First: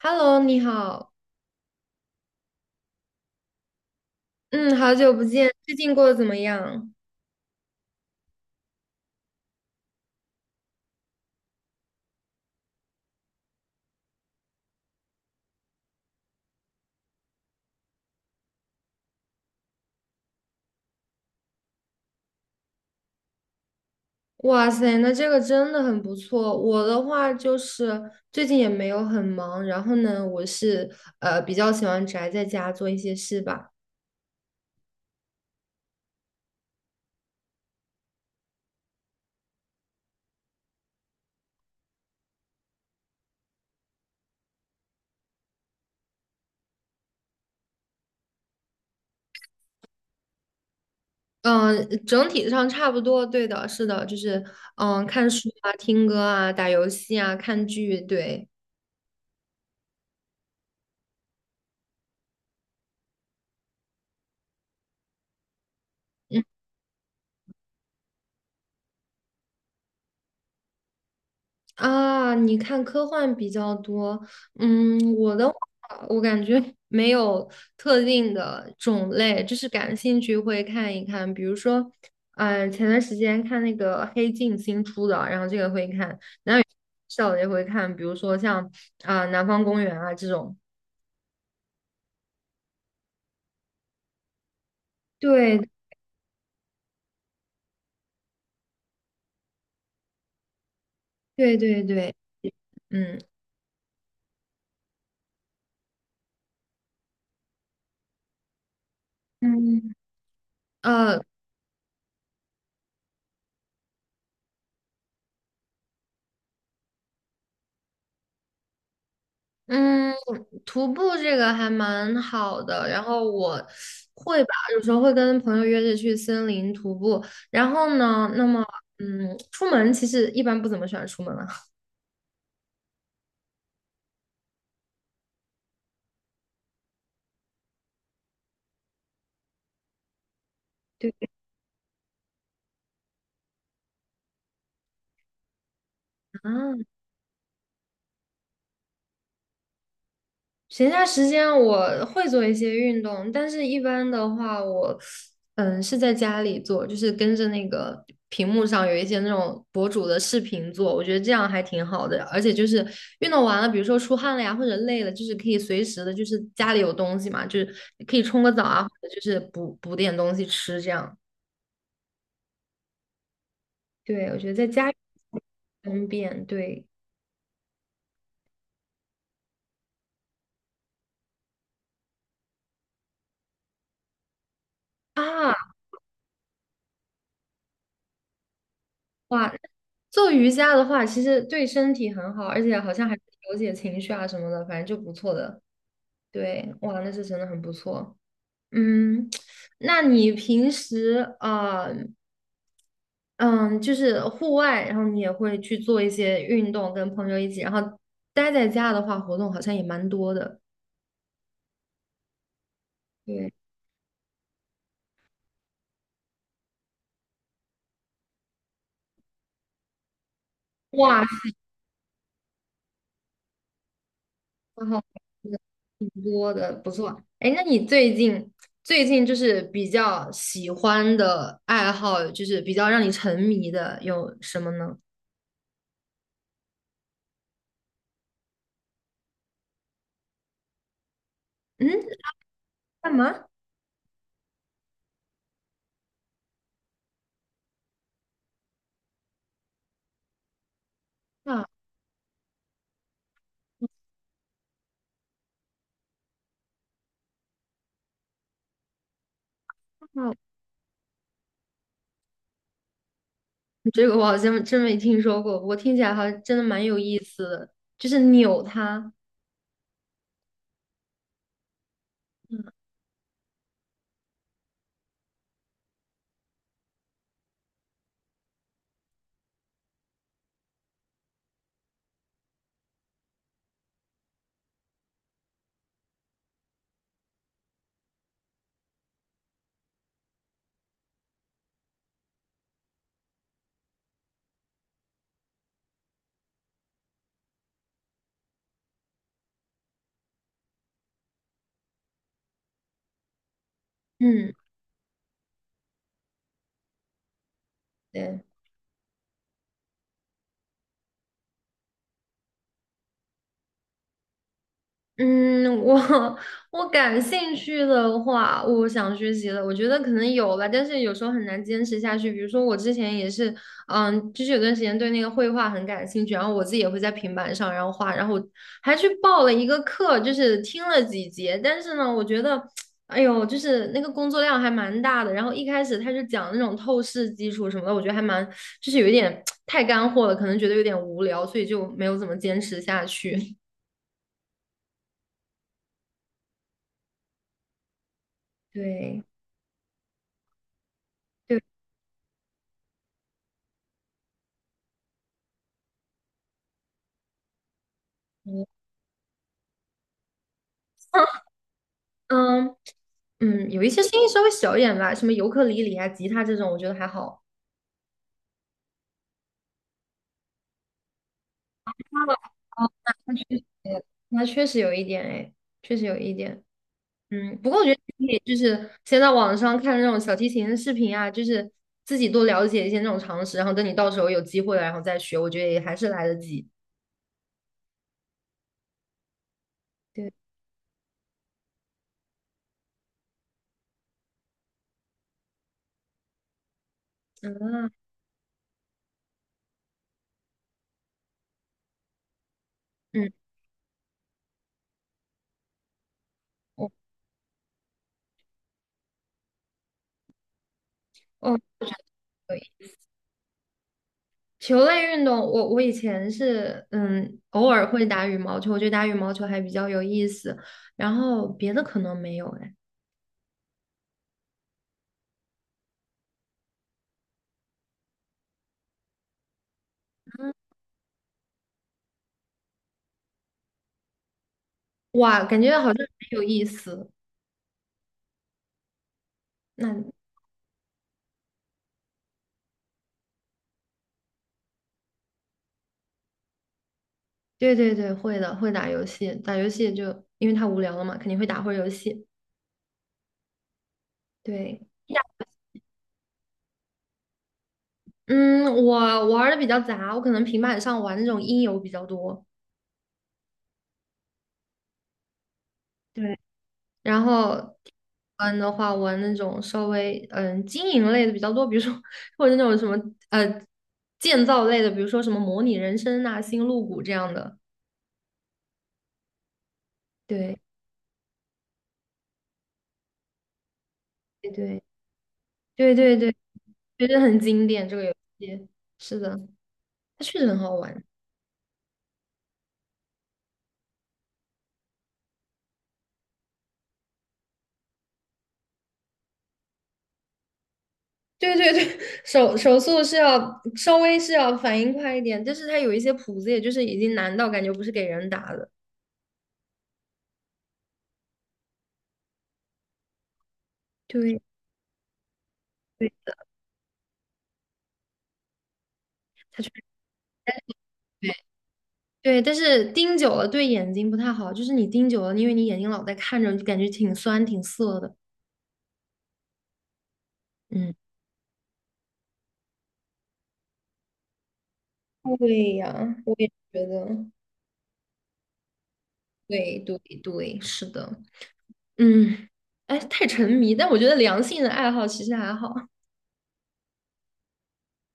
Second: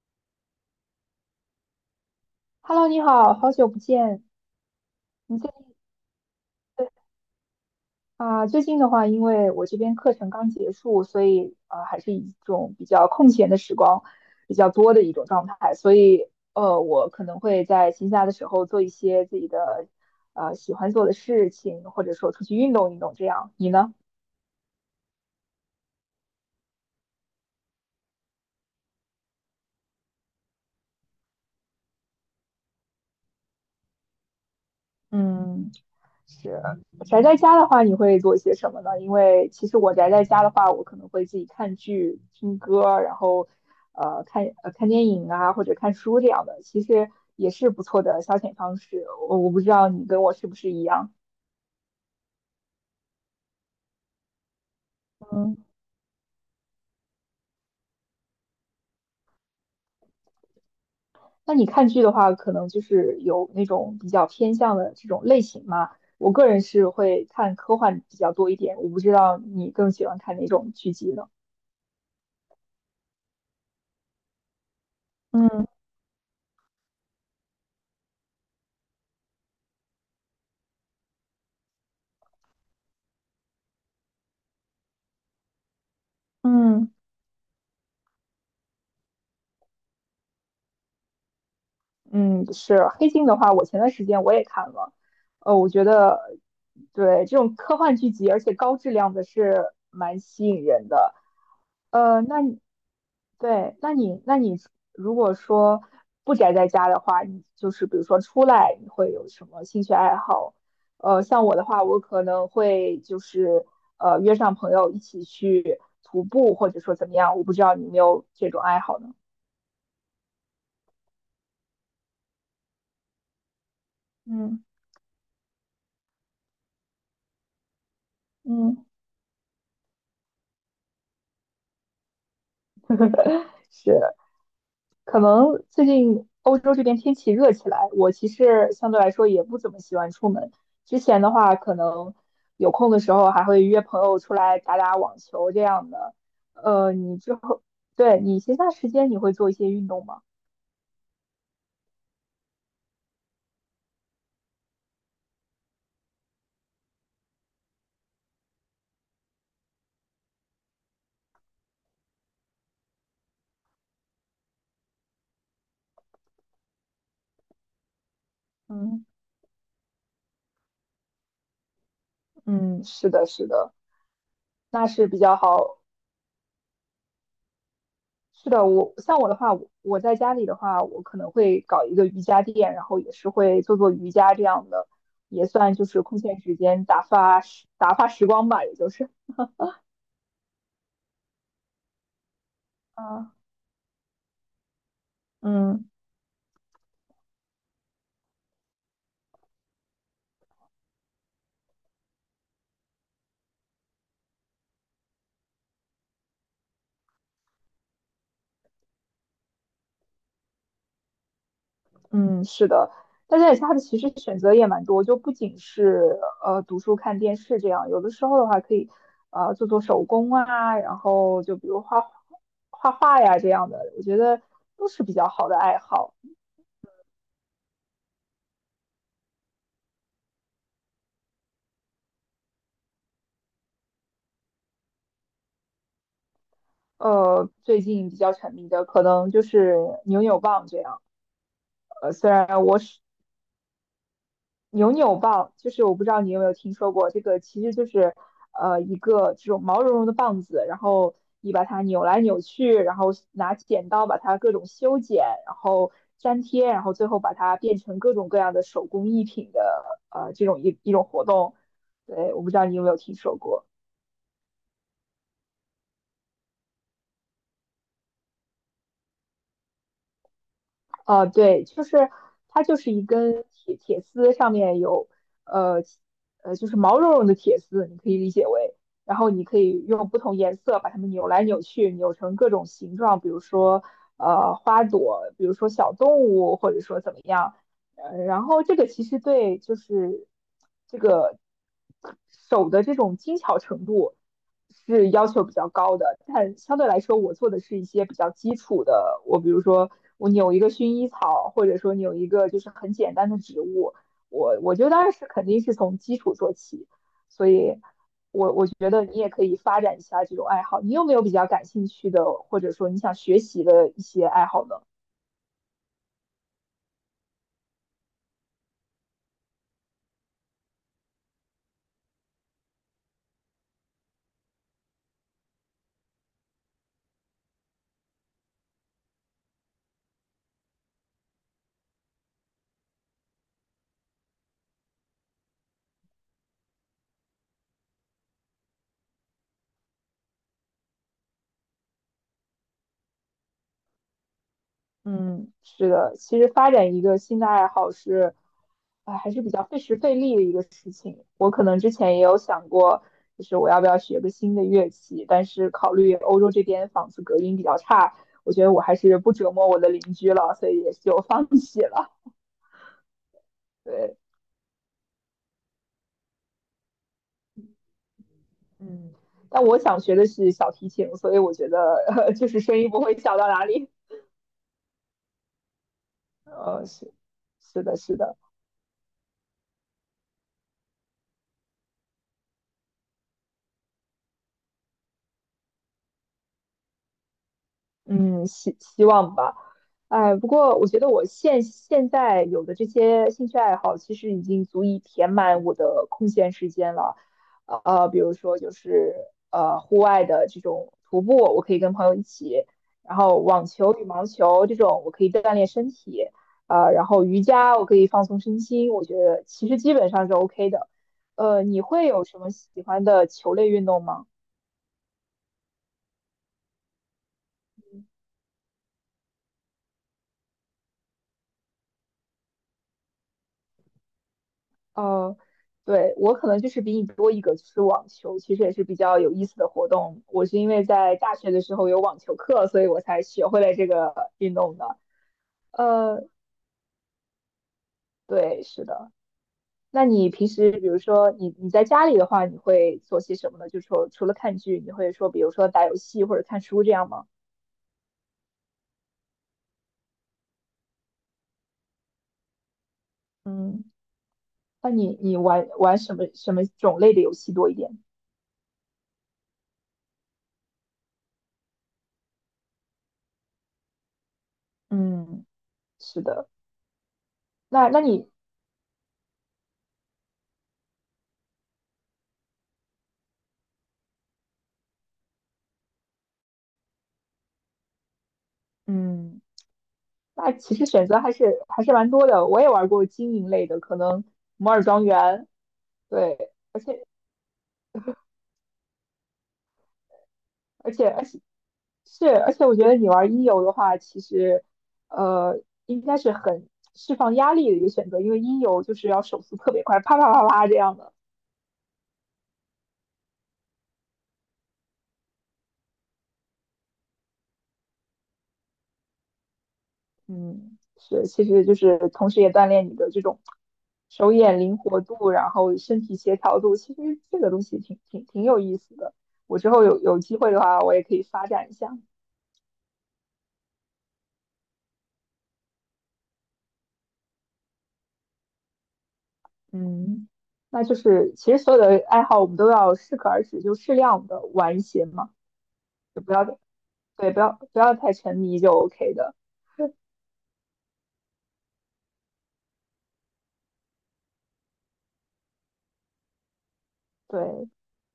Hello，你好，Hello，你好，好久不见。嗯，好久不你见，最最近过得怎么近样？啊，最近的话，因为我这边课程刚结束，所以还是一种比较空闲的时光比较多的一种状态，所以我可能会在闲暇的时候做一些自己的喜欢做的事情，或者说出去运动运动这样。你呢？哇塞，那这个真的很不错。我的话就是最近也没有很忙，然后呢，我是比较喜欢宅在家做一些事吧。嗯。是宅在家的话，你会做些什么呢？因为其实我宅在家的话，我可能会自己看剧、听歌，然后看电影啊，或者看书这样的，其实也是不错的消遣方式。我不知道你跟我是不是一样。嗯，整体上差不多，对的，是的，就是看书嗯，啊、听歌啊、打游戏啊、看剧，对。那你看剧的话，可能就是有那种比较偏向的这种类型嘛。我个嗯。人是会看科幻比较多一点，我不知道你更喜欢看哪种剧集呢？啊，你看科幻比较多，嗯，我的话，嗯我感觉 没有特定的种类，就是感兴趣会看一看。比如说，前段时间看那个《黑镜》新出的，然后这个会看，然后嗯。笑的也会看，比如说像南方公园》啊这种。嗯，是黑镜的话，我前段时间我也看了，对我觉得对这种科幻剧集，而且高质量的是蛮吸引人的。对对对，呃，那你嗯。对，那你如果说不宅在家的话，你就是比如说出来，你会有什么兴趣嗯，爱好？呃。像我的话，我可能会就是约上朋友一起去徒步，或者说怎么样，我不知道你有没有这种爱好呢？嗯，徒步这个还蛮好的，然后我会吧，嗯有时候会跟朋友约着去森林徒步。然后呢，那么嗯，出门其实一般不怎么喜欢出门了。是。可能最近欧洲这边天气热起来，我其实相对来说也不怎么喜欢出门。之 对前的话，可能有空的时候还会约朋友出来打打网球这样的。啊，呃，你之后，对，你闲暇时间你会做一些运动吗？闲暇时间我会做一些运动，但是一般的话我，是在家里做，就是跟着那个屏幕上有一些那种博主的视频做，我觉得这样还挺好的。而且就是运动完了，比如说出汗了呀，或者累了，就是可以随时的，就是家里有东西嘛，就是可以冲个澡啊，嗯或者就是补补点东西吃这样。嗯，是的，是的，对，我觉得在那家里是比较好。方便。对是的，我像我的话，我在家里的话，我可能会搞一个瑜伽垫，然后也是会做做瑜伽这样的，也啊，算就是空闲时间打发时光吧，也就是。哇，做瑜伽的话，其实对身体很好，而且好像还啊，调节情绪啊什么的，反正就不错的。嗯对，哇，那是真的很不错。嗯，那你平时嗯，就是户外，然后你也会去做一些运动，跟朋友一起，然后待在家的话，活动好像也蛮多的。嗯，是的，但对，是它的其实选择也蛮多，就不仅是读书、看电视这样，有的时候的话可以做做手工啊，然哇，后就比如画画呀这样的，我觉得然都后是比较好的爱挺好。多的，不错。哎，那你最近就是比较喜欢的爱好，就是比较让你沉迷的有什么呢？最近比较沉迷的可能就是扭扭棒这样。嗯，呃，虽然我干嘛？扭扭棒，就是我不知道你有没有听说过，这个其实就是一个这种毛茸茸的棒子，然后你啊，把啊它扭来扭去，然后拿剪刀把它各种修剪，然后粘贴，然后最后把它变成各种各样的手工艺品的这种一种活动。对，我不知道你有没有听说过。这个我好像真没听说过，我听起来好像真的蛮有意思的，就是扭它。对，就是它就是一根铁丝，上面有呃就是毛茸茸的铁丝，你可以理解为，然后你可以用不同颜色把它们扭来扭去，扭成各种形状，比如说花朵，比如说小动物，或者说怎么样，然后这个其实对就是这个手的这种精巧程度。是要求比较高的，但相对来说，我做的是一些比较基础的。我比如说，我扭一个薰衣草，或者说扭一个就是很简单的植物，嗯，我觉得当然是肯定是从基础做起。所以对。我觉得你也可以发展一下这种爱好。你有没有比较感兴趣的，或者说你想学习的一些爱好呢？嗯，我 我感兴趣的话，我想学习的，我觉得可能有吧，但是有时候很难坚持下去。比如说我之前也是，嗯，就是有段时间对那个绘画很感兴趣，然后我自己也会在平板上然后画，然后我还去报了一个课，就是听了几节，但是呢，我觉得，哎呦，就是那个工作量还蛮大的。然后一开始他就讲那种透视基础什么的，我觉得还蛮，就是有一点太干货了，可能觉得有点无聊，所以就没有怎么坚持下去。嗯，是的，其实发展一个新的爱好是，啊，对。还是比较费时费力的一个事情。我对。可能之前也有想过，就是我要不要学个新的乐器，但是考虑欧洲这边房子隔音比较差，我觉得我还是不折磨我的邻居了，所以也就 放弃了。嗯嗯，有一些对，声音稍微小一点吧，什么尤克里里啊、吉他这种，我觉得还好。嗯，但我想学的是小提琴，所以我觉得，就是声音哦，不会那小到确实，哪里。那确实有一点哎，确实有一点。是，嗯，不过是我觉的，得是你可的。以就是先在网上看那种小提琴的视频啊，就是自己多了解一些那种常识，然后等你到时候有机会了，然后再学，我觉得也还是来得及。嗯，希望吧。对，哎，不过我觉得我现在有的这些兴趣爱好，其实已经足以填满我的空闲时间了。啊，比如说就是户外的这种徒步，我可以跟朋友一起；然嗯，后网球、羽毛球这种，我可以锻炼身体。哦然后瑜伽，我可以放松身心。我觉得其实基本上是 OK 的。哦。你会有什么喜欢的球类运动吗？球类运动，我以前是偶尔会打羽毛球，我觉得打羽毛球还比较有意思，然后别的可能没有哎，哦，对，我可能就是比你多一个，就是网球，其实也是比较有意思的活动。我是因为在大学的时候有网球课，所以我才学会了这个运动的。哇，感觉好像很呃，有意思。对，是的。那那你平时，比如说你在家里的话，你会做些什么呢？就说除了看剧，你会说，比如说打游戏或者看书这样吗？对对对，会的，会打游戏，打游戏就因为太无聊了嘛，肯定会打会儿游戏。嗯，对，那你玩什么种类的游戏多一点？嗯，我玩的比较杂，我可能平板上玩那种音游比较多。嗯，是对的。然后那那你，玩的话，玩那种稍微经营类的比较多，比如说或者那种什么呃建造类的，比如说什么模拟人生呐、星露谷这样的。嗯。那对其实选择还是蛮多的。我也玩过经营类的，可能对摩对尔庄园，对对对，对，而且觉得很经典这个游戏。是的，它确实很好而玩。且而且是，而且我觉得你玩音游的话，其实呃应该是很释放压力的一个选择，因为音游就是要手速特别快，啪啪啪啪这样的。对对对，手速是要稍微是要反应快一点，但是它有一些谱子，也就是已经难到感觉不是给人打的。嗯，是，其实就是同时也锻炼你的这种手对眼灵活度，然后身对，体协调度。其实这个东西挺有意思的。我它确之后有机会的话，我也可以实。发展一下。对，但是盯久了对眼睛不太好，就是你盯久了，因为你眼睛老在看着，就感觉挺酸挺涩的。嗯，那就嗯是其实所有的爱好我们都要适可而止，就适量的玩一些嘛，对呀，就不我要也觉得，对，不要太沉迷就 OK 的。对对对，是的，嗯，哎，太沉迷，但我觉得良性的爱好其实还好。对，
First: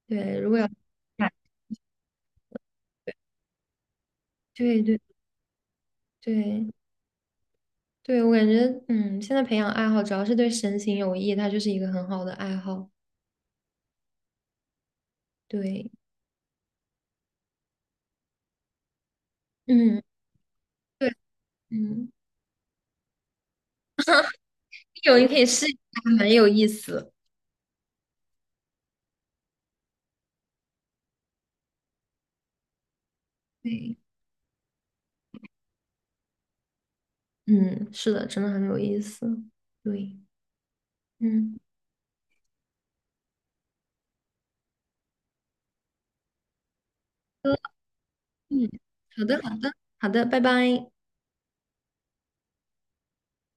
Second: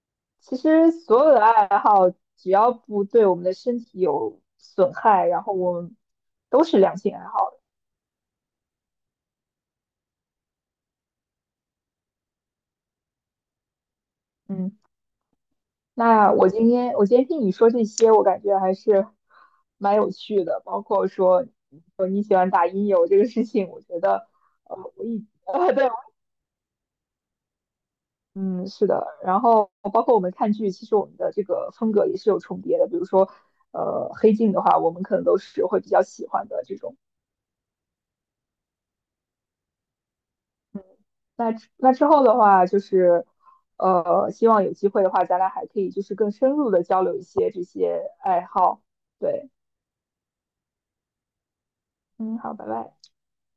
对，如其果要 实所 有的爱好只要不对我们的身体有对损对害，然后我们都对是良性爱好的。对，我感觉现在培养爱好主要是对身心有益，它就是一个很好的爱好。嗯，对，那我今天听你说这些，我感觉还是蛮嗯有趣的，包括对说嗯，你喜欢打音游这个事情，我觉得呃我有一 你可以试一 下，对蛮有意思。嗯，是的，然后包括我们看剧，其实我们的这个风格也是有重叠的。比如说，对。黑镜的话，我们可能都是会比较喜欢的这种。嗯，是的，真的很有意思。对，嗯，那之后的话，就是希望有机会的话，咱俩还可以就是更深入的交流一些这些爱嗯，好。好的，好对，的，好的，拜拜。嗯，好，拜拜。